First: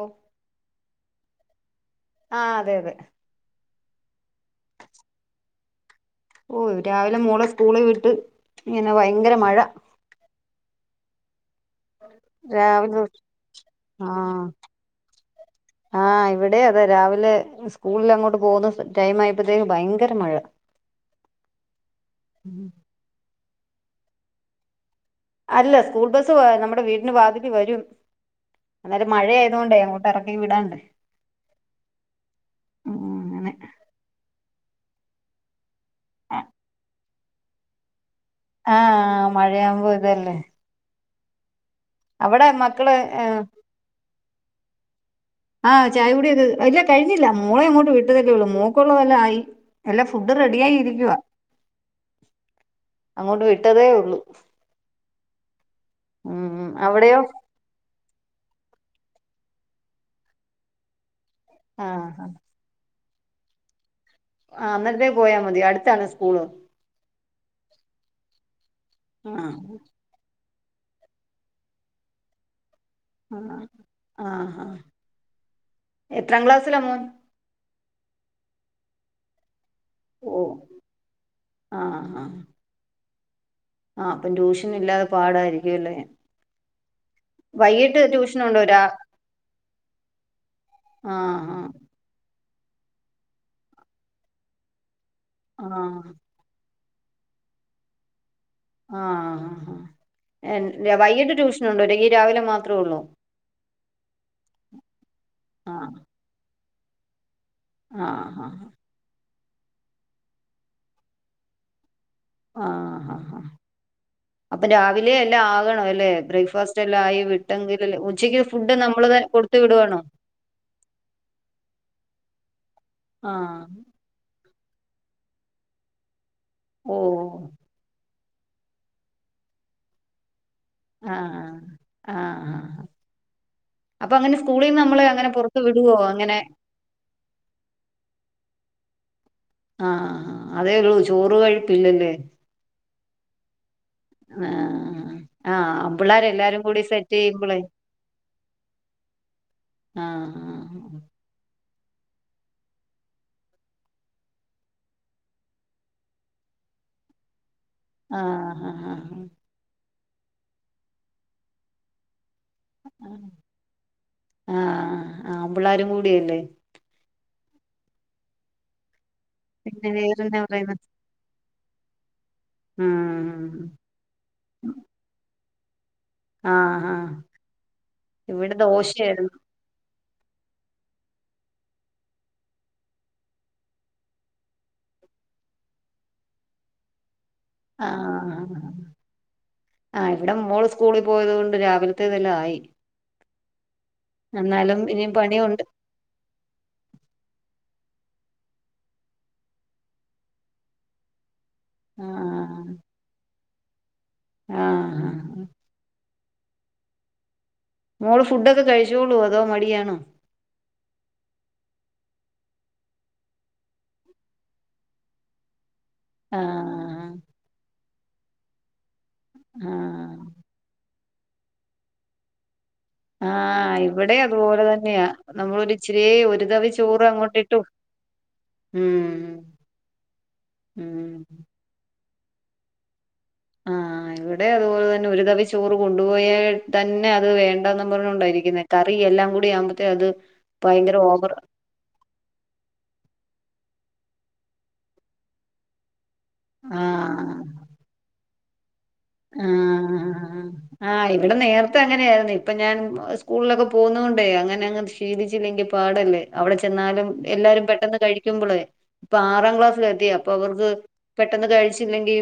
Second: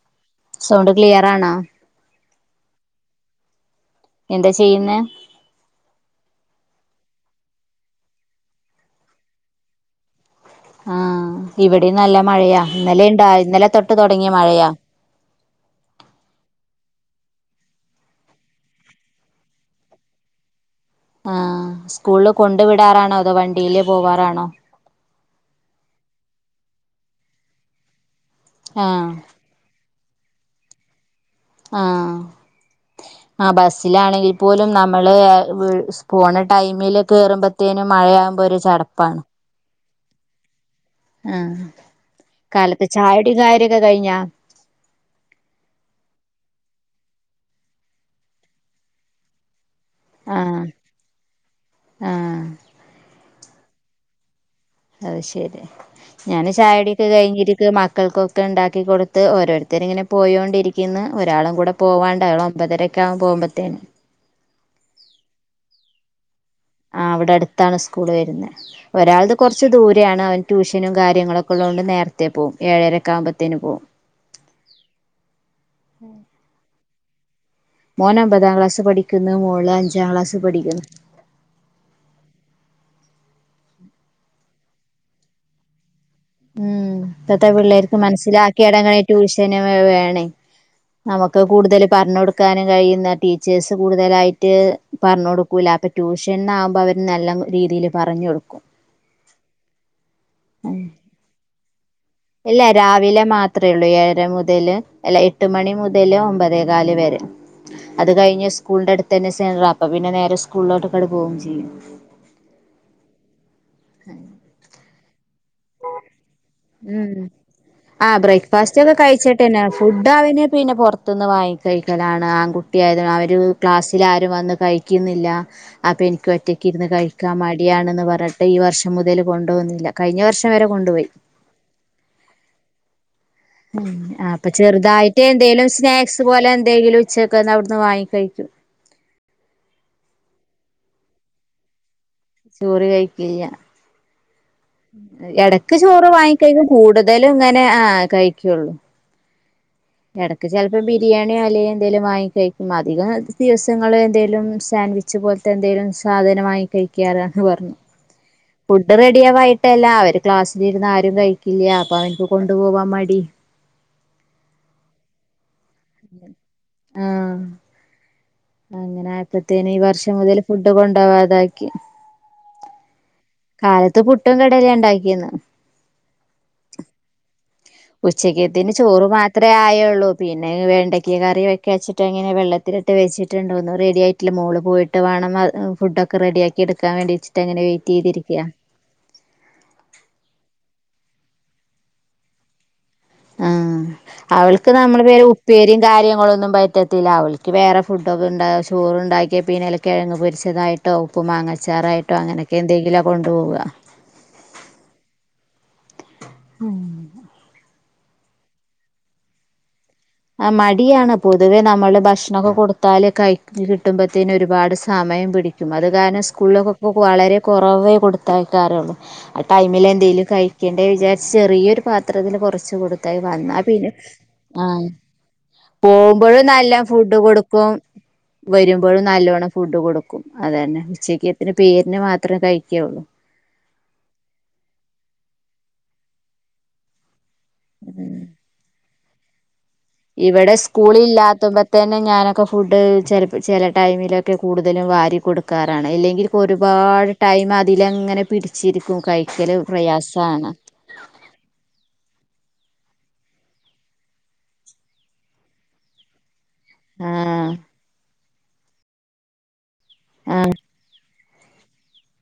ഓ sound clear ആണോ ആഹ് അതെ അതെ എന്താ ചെയ്യുന്നേ ഉം രാവിലെ മോളെ സ്കൂളിൽ വിട്ട് ഇങ്ങനെ ഭയങ്കര മഴ ആഹ് ഇവിടെ നല്ല മഴയാ രാവിലെ ഇന്നലെ ഉണ്ടാ ഇന്നലെ തൊട്ട് തുടങ്ങിയ ആഹ് മഴയാ ആഹ് ഇവിടെ അതെ രാവിലെ സ്കൂളിൽ അങ്ങോട്ട് പോകുന്ന ടൈം ആയപ്പോഴത്തേക്കും ഭയങ്കര മഴ ആഹ് സ്കൂളില് കൊണ്ടു വിടാറാണോ അതോ വണ്ടിയില് പോവാറാണോ അല്ല സ്കൂൾ ബസ് നമ്മുടെ വീടിന് വാതിൽക്കൽ വരും ആഹ് അന്നേരം മഴ ആയതുകൊണ്ട് അങ്ങട്ട് ഇറക്കി വിടണ്ടേ ആഹ് ഉം അങ്ങനെ ആഹ് ബസ്സിലാണെങ്കിൽ പോലും നമ്മള് വീ പോണ ടൈമിൽ കയറുമ്പോൾ തന്നെ മഴയാകുമ്പോ ഒരു ചടപ്പാണ് മഴയാവുമ്പോൾ ഒരു ഇതല്ലേ ആഹ് അവിടെ കാലത്ത് മക്കള് ചായകുടിയും കാര്യൊക്കെ കഴിഞ്ഞാ ആഹ് ചായ കുടിയത് അല്ല കഴിഞ്ഞില്ല മോളെ അങ്ങോട്ട് വിട്ടതല്ലേ ഉള്ളൂ മോൾക്കുള്ളത് എല്ലാം ആയി എല്ലാ ഫുഡ് റെഡി ആഹ് ആയിരിക്കുവാ ആഹ് അങ്ങോട്ട് വിട്ടതേ ഉള്ളു അത് ശരി ഞാന് ചായകുടിയൊക്കെ അവിടെയോ കഴിഞ്ഞി ക്ക് മക്കൾക്കൊക്കെ ഉണ്ടാക്കി കൊടുത്ത് ഓരോരുത്തരിങ്ങനെ പോയി കൊണ്ടിരിക്കുന്നു ഒരാളും കൂടെ പോവൻ ആഹ് ഉണ്ട് അവൾ ഒമ്പതര ഒക്കെ ആകും പോകുമ്പോഴത്തിന് ആഹ് അന്നരത്തേക്ക് പോയാൽ മതി അടുത്താണോ സ്കൂള് ആഹ് ഇവിടെ അടുത്താണ് സ്കൂൾ വരുന്നത് ഒരാൾത് ആഹ് കൊറച്ച് ദൂര താണ് അവൻ ട്യൂഷനും കാര്ങ്ങളൊക്കെ ഉള്ളത് കൊണ്ട് നേരത്തെ പോവും ഏഴര ആഹ് ആഹ് എത്രാം ക്ലാസ്സില മോൻ മോൻ അമ്പതാം ക്ലാസ്സിൽ പഠിക്കുന്നു മോള് അഞ്ചാം ക്ലാസ്സിൽ ഓ പഠിക്കുന്നു ആഹ് ആഹ് ആഹ് ആഹ് അപ്പം ട്യൂഷൻ ഇല്ലാതെ പാടായിരിക്കും അല്ലേ ഉം ഇപ്പോഴത്തെ പിള്ളേർക്ക് ട്യൂഷനുണ്ടോ മനസ്സിലാക്കി രാ ഇടങ്ങണേ ട്യൂഷൻ വേണേ ആഹ് ആഹ് ആഹ് പറഞ്ഞ കൊടുക്കാനും കഴിയുന്ന ടീച്ചേഴ്സ് കൂടുതലായിട്ട് പറഞ്ഞ കൊടുക്കൂല ആഹ് അപ്പൊ ട്യൂഷൻ ണ്ണാ ആകുമ്പോ അവര് നല്ല രീതിൽ പറഞ്ഞ് കൊടുക്കും എൻ വൈകിട്ട് ട്യൂഷനുണ്ടോങ്കി രാവില് ഇല്ല രാവിലെ മാ അത്രയൊള്ളൂ ഏഴര മുതല് അല്ല എട്ട് മണി ആഹ് മുതല് ഒമ്പതേകല് വരെ അത് ആഹ് കഴിഞ്ഞ് ആഹ് സ്കൂളിന്റെ അടുത്ത് തന്നെ സെല് ആപ്പ പിന്നെ നേരെ സ്കൂളിലോട്ട് തന്നെ പോവുകയും ചെയ്യും ആഹ ഹാ അപ്പൊ രാവിലെ എല്ലാം ആകണ അല്ലെ ബ്രേക്ഫാസ്റ്റ് ഉം ആഹ് ബ്രേക്ക്ഫാസ്റ്റ് ഒക്കെ നമ്മള് കൊടുത്തു കഴിച്ചിട്ടെന്നെ വിടുവാണോ ഫുഡ് ആഹ് അവന് പിന്നെ പൊറ് ത്ത്ന്ന് വാങ്ങി കഴിക്കലാണ് ആൺകുട്ടിയായത് അവര് ആഹ് ക്ലാസ് തിൽ ആരും വന്ന് കഴിക്കുന്നില്ല അപ്പം എനിക്ക് ഒറ്റക്ക ഇരുന്ന് ഓ കഴിക്കാൻ മടിയാണെന്ന് പറഞ്ഞ്ട്ട് ഈ വർഷം മുതൽ കൊണ്ട പോകുന്നില്ല കഴിഞ്ഞ വർഷം വരെ കൊണ്ടുപോയി ആഹാ ഉം ആഹ് അപ്പൊ ചെറുതായിട്ട് അങ്ങനെ പുറത്ത് എന്തെങ്കലും വിടുവോ സ്നാക്സ് അങ്ങനെ പോലെ എന്തെങ്കിലും ഉച്ചക്കന്ന് അവിടുന്ന് വാങ്ങി കഴിക്കും ആഹാ അതേള്ളൂ ചോറ് കഴിപ്പില്ലലേ ചോറ് കഴിക്കില്ല [unintelligible] ആഹ് എടക്ക് ചോറ് വാങ്ങിക്കഴിക്കും കൂടി സെറ്റ് കൂടുതലും ചെയ്യുമ്പളേ ഇങ്ങനെ ആഹ് കഴിക്കൊള്ളൂ ആ എടക്ക് ചെലപ്പോ ബിരിയാണി അല്ല എന്തേലും വാങ്ങി കഴിക്കും അധികം ദിവസങ്ങൾ എന്തേലും സാൻഡ് ച്ച പോലത്തെ എന്തേലും സാധന വങ്ങി കഴിക്കാനെന്ന് പറഞ്ഞു ആ ആ ഫുഡ് റെഡിയാവായിട്ടല്ല അവര് ക്ലാസ്സിലിരുന്ന് ആരും കഴിക്കില്ല അപ്പൊ അവരും കൊണ്ടു പോവാൻ മടി ആഹ് ആൻപിള്ളാരും കൂടിയല്ലേ ആഹ് അങ്ങനെ ആയപ്പോത്തേെനെ ഈ പിന്നെ വർഷം മുതൽ വേറെന്നാ ഫുഡ് പറയുന്നെ കൊണ്ടവാ താക്കി ഉം കാലത്ത് പുട്ടും കടലിം ഉണ്ടാക്കീനെ ആഹ് ഹാ ഉച്ചക്കേത്തിന് ചോറ് മാത്രേ ആയൊള്ളൂ പിന്നെ വേണ്ടയ്ക്ക കറി വെക്ക വച്ചിട്ട് അങ്ങനെ വെള്ളത്തിലിട്ട് വെച്ചിട്ടുണ്ട്ന്നും റെഡിയയിട്ടില്ല മോള് പോയി ട്ട് വേണം ഫുഡക്കെ റെഡിയാക്കി എടുക്കൻേണ്ടി വിച്ചിട്ട് അങ്ങനെ ആ വെയിറ്റ്്തിരിക്ക ആഹ് ഇവിടെ മോൾ സ്കൂളിൽ പോയതോണ്ട് രാവിലത്തെതെല്ലാം ആയി ആഹ് അവൾക്ക് എന്നാലും നമ്മള് ഇനിയും പേര് പണിയുണ്ട് ഉപ്പേരി കാര്യങ്ങളൊന്നും പറ്റത്തില്ല അവൾക്ക് വേറെ ഫുഡൊക്കെണ്ട ചോറ് ഉണ്ടാക്കിയാ പിന്നെലെ കിഴങ്ങ് പൊരിച്ചതായി ട്ടോ ഉപ്പ് ആ മാങ്ങച്ചാറായിട്ടോ അങ്ങനെയൊക്കെ എന്തെങ്കിലും ആ കൊണ്ട്പോവ ആഹ് ഉം മോള് ഫുഡ്ക്കെ കഴിച്ചോളൂ അതോ മടിയണോ ആഹ് മടിയാണ് പൊതുവെ നമ്മള് ഭക്ഷണൊക്കെ കൊടുത്താൽ കഴിച്ചു കിട്ടുമ്പോത്തേന് ഒരുപാട് സമയം പിടിക്കും അത് കാരണം സ്കൂളലൊക്കെ ആ വളരെ കുറവേ കൊടുത്തയക്കാറൊള്ളൂ ആ ടൈമിൽ ആഹ് എന്തെങ്കിലും കഴിക്കേണ്ട വിചാരിച്ച് ചെറിയൊരു പാത്രത്തിന് കൊറച്ച് കൊടുക്ക യ്ത്ത വന്നാ ആഹ് പിന്നെ ഇവിടെ അതുപോലെ ആഹ് തന്നെയാ നമ്മളൊരു ഇച്ചിരി ഒരു പോവുമ്പോഴും തവി നല്ലാം ചോറ് ഫുഡ് അങ്ങോട്ടിട്ടു കൊടുക്കും വരുമ്പോഴും ഉം നല്ലോണം ഫുഡ് കൊടുക്കും അതന്നെ ഉം ഉച്ചക്ക്ത്തിന് പേരിനെ മാത്രമേ കഴിക്കെള്ളൂ ആഹ് ഇവിടെ അതുപോലെ തന്നെ ഒരു തവി ചോറ് കൊണ്ടുപോയാ തന്നെ അത് വേണ്ടന്ന് പറഞ്ഞോണ്ടായിരിക്കുന്ന കറി എല്ലാം കൂടി ആവുമ്പ ഇവിടെ സ്കൂളില്ലാത്തപ തനെ ഞാനൊക്കെ ഫുഡ് ചെല ചെല ടൈമിലൊക്കെ കൂടുതലും വാരി കൊടുക്കാറാണ് ഇല്ലെങ്കിൽ അപ്പോൾ ഒരുപാട് ആഹ് ടൈം അതിലങ്ങനെ പിടിച്ചിരിക്കും കഴിക്കല് ആഹ് പ്രയാസാണ് ആഹ് ഇവിടെ നേരത്തെ അങ്ങനെയായിരുന്നു ഇപ്പൊ ഞാൻ സ്കൂളിലൊക്കെ പോകുന്നണ്ടേ അങ്ങനെ നങ്ങ് ശീലിച്ചില്ലെങ്കിൽ പാടല്ലേ അവിടെ ചെന്നാലും ആഹ് എല്ലാരും പെട്ടെന്ന് കഴിക്കുമ്പളേ ഇപ്പൊ ആറാം ക്ലാസ്സില എത്തിയ അപ്പൊ ആഹ് അവർക്ക് പെട്ടെന്ന് കഴിച്ചില്ലെങ്കി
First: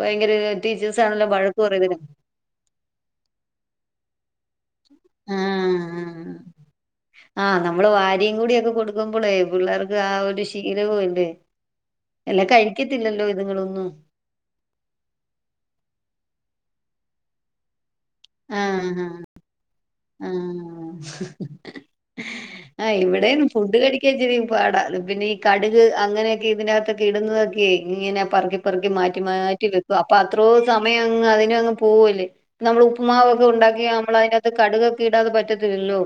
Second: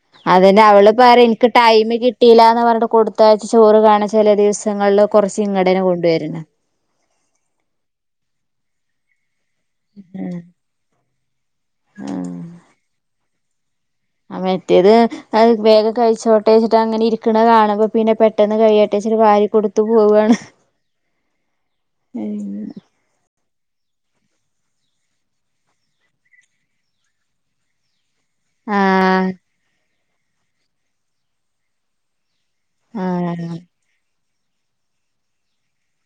വയങ്കരര് [unintelligible] പറേ ൻക്ക് ടൈം കിട് ട്ടീലാന്ന് പറഞ്ട്ട് കൊടുത്തയ്ച്ച ചോറ് കാണ ചെലേ ദിവസങ്ങൾ കൊർച്ച് ഇങ്ങടന്നെ കൊണ്ട് ആഹ് വെര്ണ് ആഹ് നമ്മള് വാരിയും കൂടി ഒക്കെ കൊടുക്കുമ്പോളേ പിള്ളേർക്ക് ആ ഉം ഒരു ശീലവുമില്ലേ എല്ല കഴിക്കത്തില്ലല്ലോ ഇത്ങ്ങളൊന്നും ആഹ് മറ്റേത്ത് അത് വേഗം കഴിച്ചോട്ടേ ച്ചിട്ട് അങ്ങനെ ഇരിക്കണ കാണുമ്പോ പിന്നെ പെട്ട് ട്ടെന്ന് കഴിയട്ടെച്ച്ട്ട് വാരി കൊടു ആ. ഹ്. ആ ഇവിടേം ഫുഡ് കഴിക്കാൻ ഇച്ചിരി പാടാ പിന്നെ ഈ കട്ക് അങ്ങനെയൊക്കെയിതിനകത്തൊക്കെയിടുന്നതൊക്കേ ഇങ്ങനെ പർക്കിപ്പർക്കി ആഹ് മാറ്റിമാറ്റി വെക്കും അപ്പൊ അത്രോ സമയങ്ങ് അതിനങ്ങ് പോവല്ലേ നമ്മള് ഉപ്പ്മാവൊക്കെ ആഹ് ഉണ്ടാക്കിയാ നമ്മളയിനകത്ത് കടുകൊക്കെ ഇട അത് പറ്റത്തില്ലോ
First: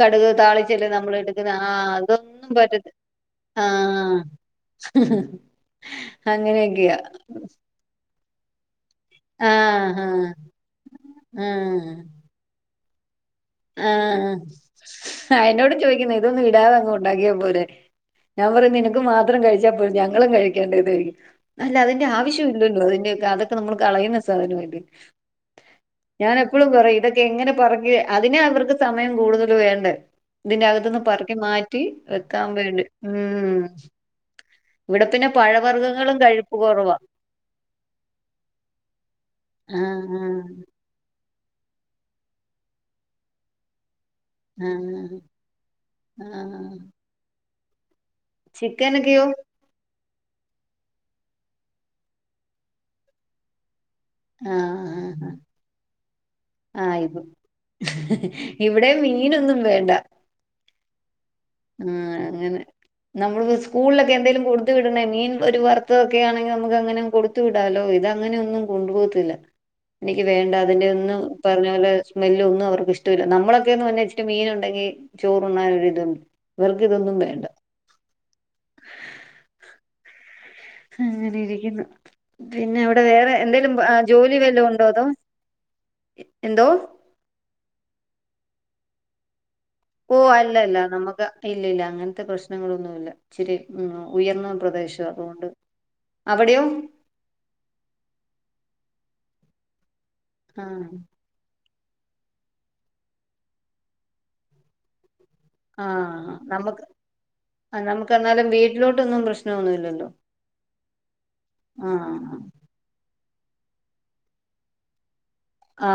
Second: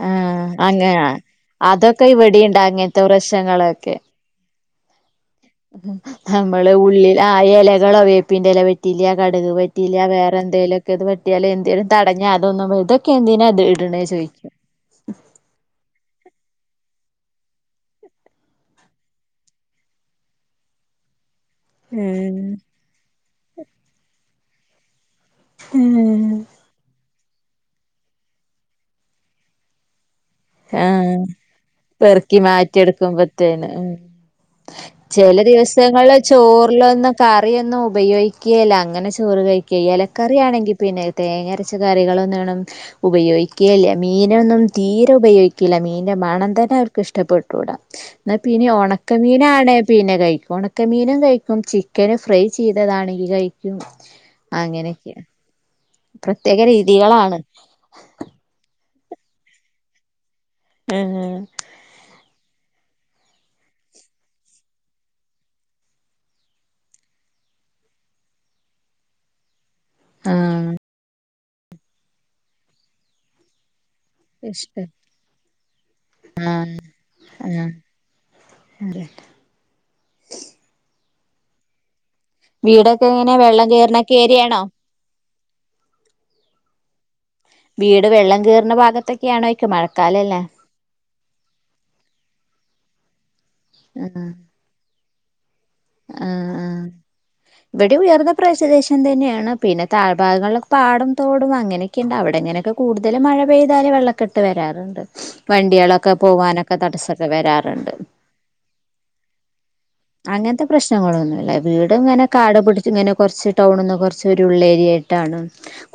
കട്ക് ആഹ് താളിച്ചല്ലെ അങ്ങന നമ്മള്എടുക്കുന്നേ ആഹ് അതൊക്കെ ഇവിടെണ്ട് അതൊന്നുമ്പറ്റത്തി അങ്ങനത്തെ പ്രശ്നങ്ങളൊക്കെ ആഹ് [unintelligible] നമ്മള് അങ്ങനെയൊക്കെയാ ഉള്ളിലായെലകളോ വേപ്പിന്റെല വെറ്റില്യ കടക് പറ്റീല്ല ആഹ് വേറെ ന്തെലൊക്കെ ത് പറ്റിയാല് ന്തെലും ആഹ് തടഞ്ഞാ അതൊന്നു തൊക്കെന്തിനാ ആഹ് അയ്നോട് ചോയ്ക്ക്ന്നെ ഇതൊന്നു ഇടാതങ്ങ് ണ്ടാക്കിയാ പോരെ ഞാമ്പറയും നിനക്ക് മാത്രം കഴിച്ചാപ്പോര ഞങ്ങളും കഴിക്കട്ടേന്ന് അല്ല അതിന്റെ ഉം ആവശ്യവില്ലല്ലോ അതിന്റെഒക്കെ അതൊക്കെ നമ്മള് കളയുന്ന സാധനവല്ലേ ഉം ഞാനെപ്പളുംമ്പറയും ഇതൊക്കെയെങ്ങനെ പറക്കി അതിനെയവർക്ക് സമയം കൂടുതല് വേണ്ടേ തിന്റകത്ത്ന്ന് ആഹ് പർക്കി മാറ്റി പെറുക്കി വെക്കാംവേണ്ട് മ്മ് ചെലെ ദിവസങ്ങള് കഴിപ്പ് കുറവാ ചോറിലൊന്നും കറിയൊന്നും ഉപയോഗിക്കേല അങ്ങനെ ചോറ് കഴി ആ ഈയെലക്കറിയാണെങ്കി പിന്നെ തേങ്ങരച്ചകറികളൊന്നും വേണം ഉപയോഗിക്കേല്ല മീനൊന്നും ആ തീരെ ഉപയോഗിക്കില്ല മീന്റെ ആ ആ മണന്തന്നെ അവർക്കിഷ്ടപ്പെട്ടൂടാ ന്ന പിന്നെ ചിക്കനൊക്കെയോ ഉണക്കമീനാണേ പിന്നെ കയിക്കു ഒണക്കമീനുങ്കഴിക്കും ചിക്കന് ഫ്രൈ ചീതതാണെങ്കി കയി അങ്ങനൊക്ക ആഹ് ഇപ്പ ഇവിടേം മീനൊന്നും വേണ്ട ആഹ് ആഹ് അങ്ങനെ നമ്മള് വുസ്കൂൾലൊക്കെ എന്തെലും കൊടുത് വിടണേ മീൻ ഒരു വറുത്തതൊക്കെ ആണെങ്കി നമക്കങ്ങനങ്ങ് കൊട് ത്തു വിടാലോ ഇതങ്ങന്യോന്നും കൊണ്ടു പോത്തില്ല [inaudible] നിക്ക് വേണ്ട ആഹ് അതിന്റെ ഒന്നു പറഞ്ഞ പോലെ സ്മെല്ലൊന്നു അവർക്കിഷ്ടവില്ല നമ്മളൊക്കെന്ന് പഞ [unintelligible] ഇഷ്ടം മീനുണ്ടെങ്കി ചോറുണ്ണാനോരിതും ഇവർക്കിതൊന്നും വേണ്ട ആഹ് അതെ അങ്ങനെരിക്കുന്നു പിന്നെ അവടെ വീടൊക്കെ വേറെ എങ്ങനെ വെള്ളം എന്തേലും ബ കേറുന്നൊക്കെ ജോലി ഏരിയാണോ? വല്ലോ ണ്ടോ അതോ എന്തോ വീട് വെള്ളം കേറ്ണെ ഭാഗത്തൊക്കെയണോയ്ക്ക മഴ ഓ അല്ലല്ല നമുക്ക് ഇല്ലില്ല അങ്ങൻത്ത പ്രശ്നങ്ങളൊന്നുവില്ല ച്ചിരി ഉം ആഹ് ഉയർന്ന പ്രദേശ അതോണ്ട് അവിടെയോ വടീം ഉയർന്ന പ്രശദേശം തന്നേണ് പിന്നെ ആ താഴ്ഭാഗങ്ങൾലൊക്കെ പാടം ത്തോടു അങ്ങനൊക്കിണ്ട് അവിടങ്ങനൊക്കെ കൂട്തല് മഴ പെയ്താല് വെള്ളക്കെട്ട് വരാറ്ണ്ട് ആ വണ്ടിയാളൊക്കെ പോവാനൊക്ക നമുക്ക് തടസ്സൊക്കെ വരാറ്ണ്ട് നമുക്കെന്നാലും വീട്ടിലോട്ടൊന്നും പ്രശ്നമൊന്നുമില്ലല്ലോ അങ്ങൻത്തെ പ്രശ്നങ്ങളൊന്നുമല്ല വീട് ങ്ങനെ ആഹ് കാട് പുട്ച്ച് ങ്ങനെ കൊർച്ച് ടൗണ്ന്ന് കൊർചൊരു ഉള്ളേരിയേട്ടാണ്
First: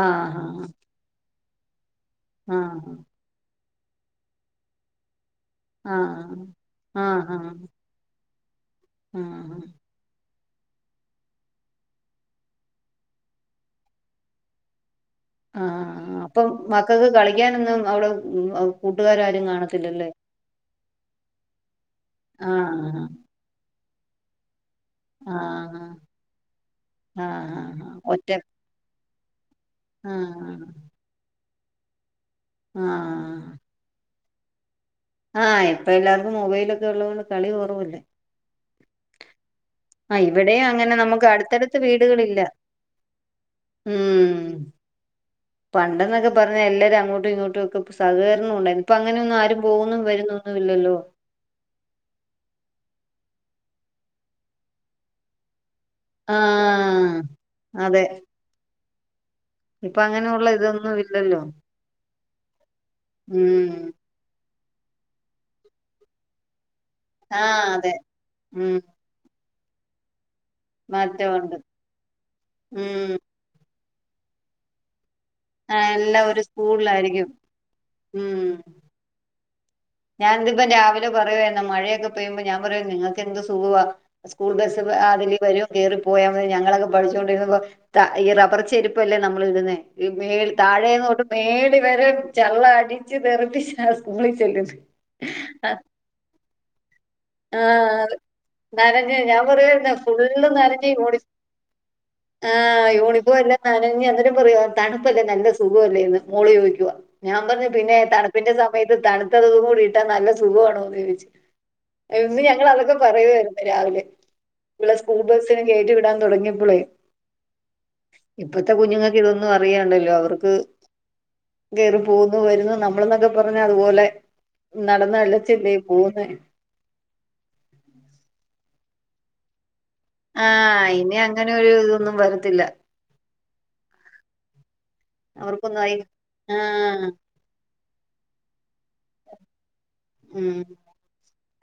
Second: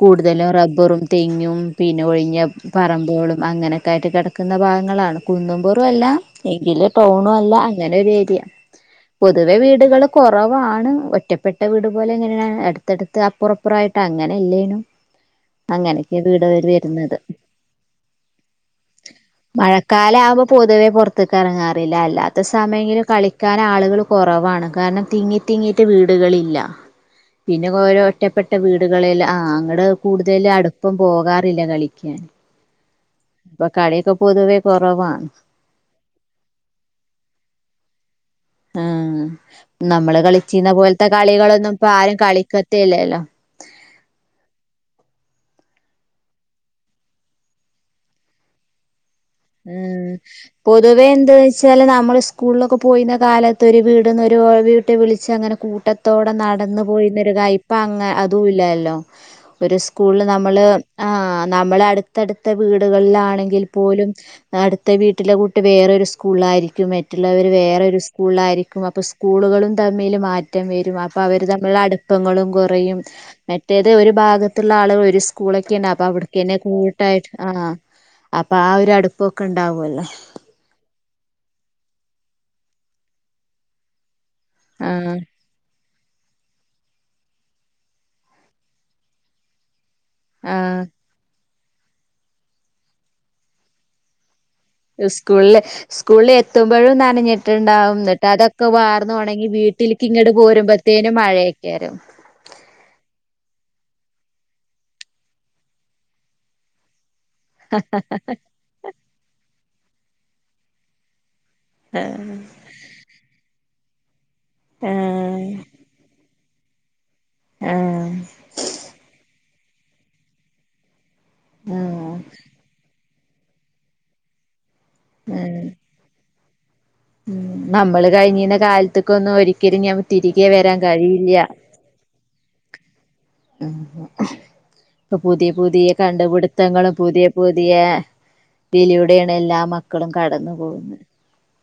കൂടുതലും റബ്ബറും തെങ്യും പിന്നെ ഒഴിഞ്ഞ ആഹ് പറമ്പേളും അങ്ങനെക്കായ്റ്റ് കെട ക്കുന്ന ഭാങ്ങളാണ് കുന്നമ്പൊറോ അല്ല ആഹ് എങ്കില് ടൗണു അല്ല അങ്ങനൊരേര്യ ഉം തുവെ വീട്കള് കൊറവാണ് ഒറ്റപ്പെട്ട വീട് പോലെ ങ്ങനെണ് എട്ത്തടുത്ത് അപ്പറ പ്രായ്ട്ടങ്ങനല്ലേനും ആഹ് അപ്പം മക്കക്ക് കളിക്കാനൊന്നും അവ്ടെ കൂട്ടുകാരാരും കാണത്തില്ലല്ലേ പൊത് വെ പുറത്ത്‌ക്ക് എറങ്ങാറില്ല അല്ലാത്ത ആഹ് സമയ്ങ്കിലും കളിക്കാനാള്കള് കൊറവാണ് കാരണം തിങ്ങി ആഹ് തിങ്ങീട്ട് വീട്കളില്ല പിന്നെ ആഹ് ഓരോ ഒറ്റ ഒറ്റപ്പെട്ട വീടുകളെല ആഹ് ഇവട കൂടുതല് ആഹ് അടുപ്പം പോകാറില്ല കളിക്കാൻ ആഹ് ആഹ് ഇപ്പ കളിയ്ക്കെ പൊതുവേ തൊറവാണ് ആഹ് ഇപ്പ എല്ലാർക്കും മൊബൈലൊക്കെ ഒള്ളത് കൊണ്ട് കളി കൊറവല്ലേ ആഹ് നമ്മള് ആഹ് ഇവിടെയും കളിച്ചീന്ന അങ്ങനെ പോൽത്ത നമുക്ക് കളികളൊന്നും അടുത്തടുത്ത് ഇപ്പ ആരും വീടുകളില്ല കളിക്കത്തില്ലല്ലോ ഉം പണ്ടെന്നക്കെ പറഞ്ഞാ എല്ലരും അങ്ങോട്ടും ഇങ്ങോട്ടും ഒക്ക സഹകരണം ഉണ്ടാരുന്നു പ്പ അങ്ങനെ ഒന്നുംആരും ഉം പൊതുവെ എന്തോന്ന വച്ചൽ നമ്മള് സ്കൂളിലൊക്കെ പോയിന്ന കാലത്ത് ഒരു വീട്ന്ന് ഒരു വീട്ടിൽ വിളിച്ചച്ച് അങ്ങനെ കൂട്ട ത്തോട നടന്ന് ആഹ് പോയിരുന്നൊരു ത ഇപ്പ അതെ അ അതൂല്ലല്ലോ ഒര് ഇപ്പൊ സ്കൂള്ള് അങ്ങനെയുള്ള നമ്മള് ഇതൊന്നും ഇല്ലല്ലോ ആഹ് നമ്മള് അടുത്തടുത്ത വീടുകളിലാണെങ്കിൽ ഉം പോലും അടുത്ത വീട്ടിലെ കുട്ടി വേറൊര് സ്കൂള ആയിരിക്കുമെ മറ്റുള്ളവര് ആഹ് അതെ വേറൊരു ഉം സ്കൂൾലായിരിക്കും അപ്പൊ സ്കൂളുകളും തമ്മില് മാറ്റ റ്റം വരും അപ്പൊ അവര് മാറ്റമുണ്ട് തമ്മില്ള്ള അടുപ്പങ്ങളും കുറയും ഉം മറ്റേത് ഒരു ഭാഗത്തുള്ള ആളുകള് ഒര്സ് സ്കൂളക്കെ ഇണ്ട ആഹ് അപ്പ എല്ലാം ഒരു അവിട്ക്കെന്നെ സ്കൂളിലായിരിക്കും കൂട്ടായിട്ട് ആഹ് അപ്പ ആഹ് ഒരു അടുപ്പൊക്ക ഇണ്ടാവുല്ലോ അല്ലോ ഞാൻ ഇതിപ്പ രാവിലെ പറയുവാരുന്ന് മഴയൊക്കെ പെയ്യുമ്പോ ഞാൻ പറയും നിങ്ങക്ക് എന്ത് സുഖമാ സ്കൂൾ ബസ്സ് ആ രാവിലെ വരും കേറിപ്പോയാ മതി ഞങ്ങളൊക്ക പഠിച്ചോണ്ടിരുന്നപ്പം ത ഈ റബറ് ചെരിപ്പല്ലേ നമ്മള് ഇടുന്നേ ഇ മേൽ ആ താഴെന്ന് തൊട്ട് മേളി വരെ ചെള്ള് അടിച്ച് തെറപ്പിച്ച് ഞങ്ങള് സ്കൂളി ചെല്ലും സ്കൂൾലെ സ്കൂൾലെത്തുമ്പോഴും നനഞ്ഞിട്ടുണ്ടാവും ആഹ് എന്നിട്ട് അതൊക്കെ വാർന്ന് നനഞ്ഞ് ഞാൻ ഒണെങ്കി പറയുവായിരുന്നു വീട്ടിലിക്ക് ഇങ്ങട് ഫുള്ള് പോരുമ്പ നനഞ്ഞ് പെരും ഓടി മഴയെക്കെ ആര്ന്ന് ആഹ് യൂണിഫോം എല്ലാം നനഞ്ഞ് അന്നെരം പറയുവ തണുപ്പല്ലേ നല്ല സുഖോല്ലെന്ന് മോള് ചോയിക്കുവ ഞാം പറഞ്ഞ് പിന്നെ തണുപ്പിന്റ സമയത്ത് തണുത്തതും കൂടി ഇട്ടാ നല്ല സുഖോണോന്ന് ചോയിച്ച് ആ എന്നും ഞങ്ങളതൊക്ക പറയുവാര്ന്ന് രാവിലെ ഇവളെ സ്കൂൾബസ്സിന് കേറ്റി വിടാൻ തുടങ്ങിയപ്പളെ ആ ആ ഇപ്പത്തെ കുഞ്ഞുങ്ങക്ക് ഇതൊന്നു ന്നും അറിയെണ്ടല്ലോ അവർക്ക് കെറി പോന്ന് വര്ന്ന് നമ്മൾന്നൊക്കെ പറഞ്ഞ അതുപോലെ ആ നടന്നലച്ചല്ലേ പോകുന്നെ ഉം നമ്മള് കഴിഞ്ഞീന്ന കാലത്ത്ക്കൊന്നും ഒരിക്കലും ഞാൻ തിരികെ വരാൻ ആഹ് ഇനി കഴിയില്ല അങ്ങനെ ഒരു ഇതൊന്നും വരത്തില്ല ഉം ഇപ്പൊ പുതിയ അവർക്കൊന്നും പുതിയ ആയി കണ്ട്പിടുത്തങ്ങളും ആഹ് പുതിയ പുതിയ തിലൂടെയാണ് എല്ലാ മക്കളും കടന്നു പോകുന്ന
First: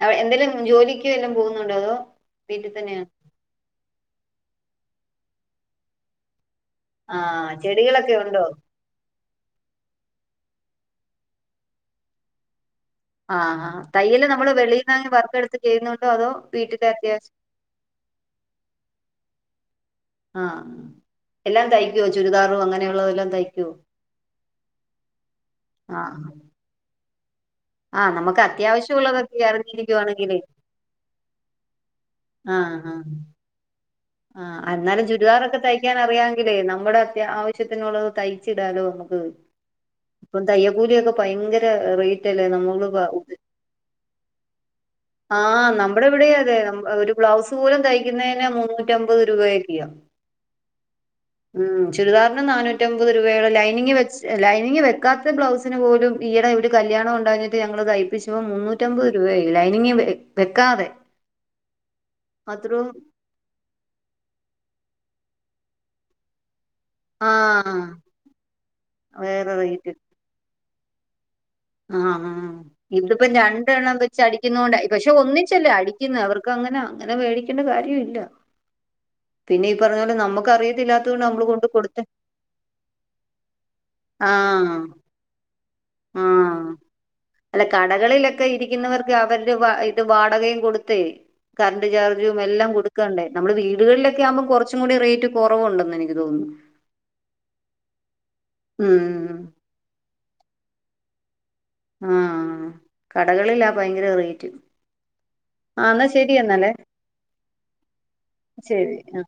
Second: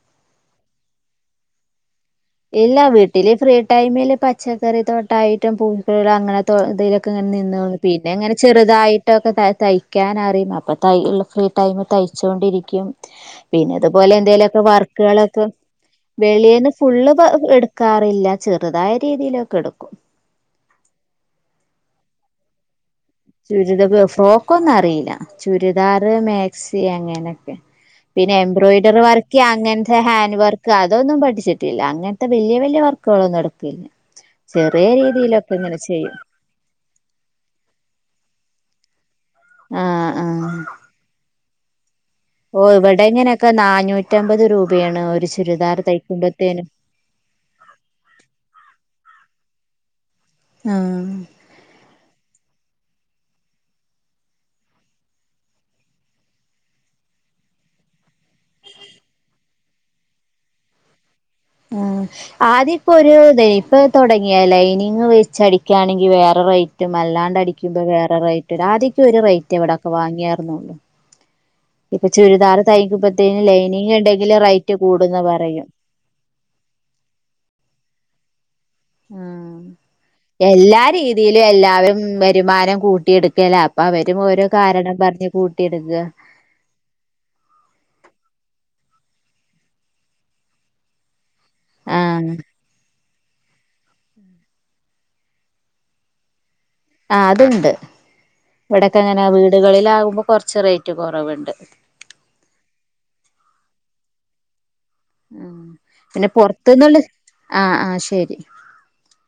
അവട എന്തേലും ജോലിക്ക് വെല്ലോം പോകുന്നുണ്ടോ അതോ വീട്ടിൽ ഇല്ല തന്നെ വീട്ടില് ഫ്രീ ടൈമില് പച്ചക്കറി തൊട്ടായിട്ടും പൂക്കള് അങ്ങനതോ ഇതില് ക്ക അങ്ങന ആഹ് നിന്ന് പോണ് പിന്നെ ചെടികളൊക്കെ അങ്ങനെ ഉണ്ടോ ചെറ്തായി ട്ടൊക്കെ ത തയ്ക്കാനറിയും അപ്പ തയ്യലുള്ള ഫ്രീ ടൈമി തയ്ച്ചൊണ്ടിരിക്കും ആഹ് ആഹ് പിന്നെതുപോലെ തയ്യല് നമ്മള് എന്തേലൊക്കെ വെളീന്നങ്ങ് വർക്കുകളെക്ക വർക്കെടുത്ത് ചെയ്യുന്നുണ്ടോ അതോ വെളീന്ന് വീട്ടിലെ ഫുള്ള് പ അത്യാവശ്യം എടുക്കാറില്ല ചെറുതായ രീതിയിലൊക്കെ എടുക്കും ആഹ് എല്ലാം തയ്ക്കുവോ ചുരിദാറും അങ്ങനെയുള്ളതെല്ലാം തയ്ക്കുവോ ചുരിദ ഫോ ഫ്രോക്കൊന്ന അറിയില്ല ചുരിദാർ ആഹ് മാക്സി അങ്ങനെയെക്കെ ആഹ് പിന്നെ നമുക്ക് എംബ്രോയിഡറി വർക്ക് അത്യാവശ്യമുള്ളതൊക്കെ അങ്ങൻത്തെ ഹാൻഡ് അറിഞ്ഞിരിക്കുവാണെങ്കിലേ വർ ക്ക് അതൊന്നും പഠിച്ചിട്ടില്ല അങ്ങൻത്തെ വല്യ ആഹ് വല്യ വർക്ക്കളൊന്നും എടുക്കില്ല ചെറിയ രീതിയിലൊക്ക ഇങ്ങനെ ചെയ്യും എന്നങ്കിലെ നമ്മടെ അത്യാ ആവശ്യത്ത്നുള്ളത് തയ്ച്ച് ഇടാലോ നമുക്ക് ആഹ് ഇപ്പം ആഹ് തയ്യക്കൂലിയോക്ക ഭയങ്കര റേ റ്റല്ലേ ഓ നമ്മള് പ ഇവിടെ ഇങ്ങനെയൊക്കെ നാനൂറ്റമ്പത് രൂപയാണ് ഒരു ആഹ് ചുരിദാർ നമ്മട ഇവ്ടെയും അതെ തയ്ക്കുമ്പോത്തേനും നം ഒരു ബ്ലൗസ് പോലും തയ്ക്കുന്നെന് മുന്നൂറ്റമ്പത് രൂപയെക്കെയാ ആഹ് ഉം ചുരിദാറിണ് നാനൂറ്റംമ്പത് രൂപയും ലൈനിങ് വെച്ച് ലൈനിങ് വെക്കാത്ത ബ്ലൗസ് ത്തിന്പോലും ഈയടെ ഒരുകല്യാണം ഉണ്ടാഞ്ഞിട്ട് ഞങ്ങള് തൈപ്പിച്ചുമ്പോ മുന്നൂറ്റമ്പത് രൂപായി ലൈനിങ്ങ് വെക്കാതെ മ് അത്രയും ആദ്യംപ്പൊരു ഇതെയ് ഇപ്പ തൊടങ്ങിയ ലൈനിങ് വെച്ചടിക്കിണെങ്കി വേറെ റേ റ്റും അല്ലാണ്ട് ആഹ് അടിക്കുമ്പോ വേറെ റേറ്റ് ആദ്യക്കൊരു വേറെ റേയ്റ്റ് ഇവ്ടൊക്കെ റേറ്റ് വാങ്ങിയാർന്നുള്ളൂ ആഹ് ഇതിപ്പ തയ്ക്കുമ്പത്തേന് ലൈനിങ് രണ്ടെണ്ണം വെച്ച് ഉണ്ടെങ്കില് റൈറ്റ് അടിക്കുന്നൊണ്ടായി പക്ഷെ കൂടുന്ന് പറയും ഒന്നിച്ചല്ലേ അടി ക്കിന്നഅ വർക്ക് അങ്ങനെ അങ്ങനെ വേടിക്ക്ണ്ട കാര്യം ഇല്ല പിന്നെ ഈ പറ എല്ലാരീതിയിലു എല്ലാരും വരുമാനം കൂട്ടി എടുക്കല അപ്പൊ അവരും ഓരോ ആഹ് കാരണം പറഞ്ഞ് കൂട്ടിയെടുക്ക ആഹ് അല്ല കടകളിലൊക്കെ ഇരിക്കുന്നവർക്ക് അവര്ടെ ഇത് വാടകയും കൊടുത്തെ കര്ണ്ട് ആഹ് ചാർജും എല്ലാം കൊട് ക്കണ്ടേ നമ്മ്ളെ വീടുകളിലൊക്കെയാവുമ്പോം കുറച്ചും കൂടി റേറ്റ് കൊറവുണ്ടെന്ന് എനിക്ക് തോന്ന്ന്നു. ആഹ് അത്ണ്ട് ഇവ്ടക്കങ്ങനെ ഉം വീടുകളിലാവുമ്പോ കൊറച്ച് റേറ്റ് കൊറവ്ണ്ട്. ആഹ് കടകളിലാ ഭയങ്കര റേയ്റ്റ് ഉം പിന്നെ പൊറ്ത്ത്ന്നള്ള ആഹ് ആഹ് ശരി ശരി ആ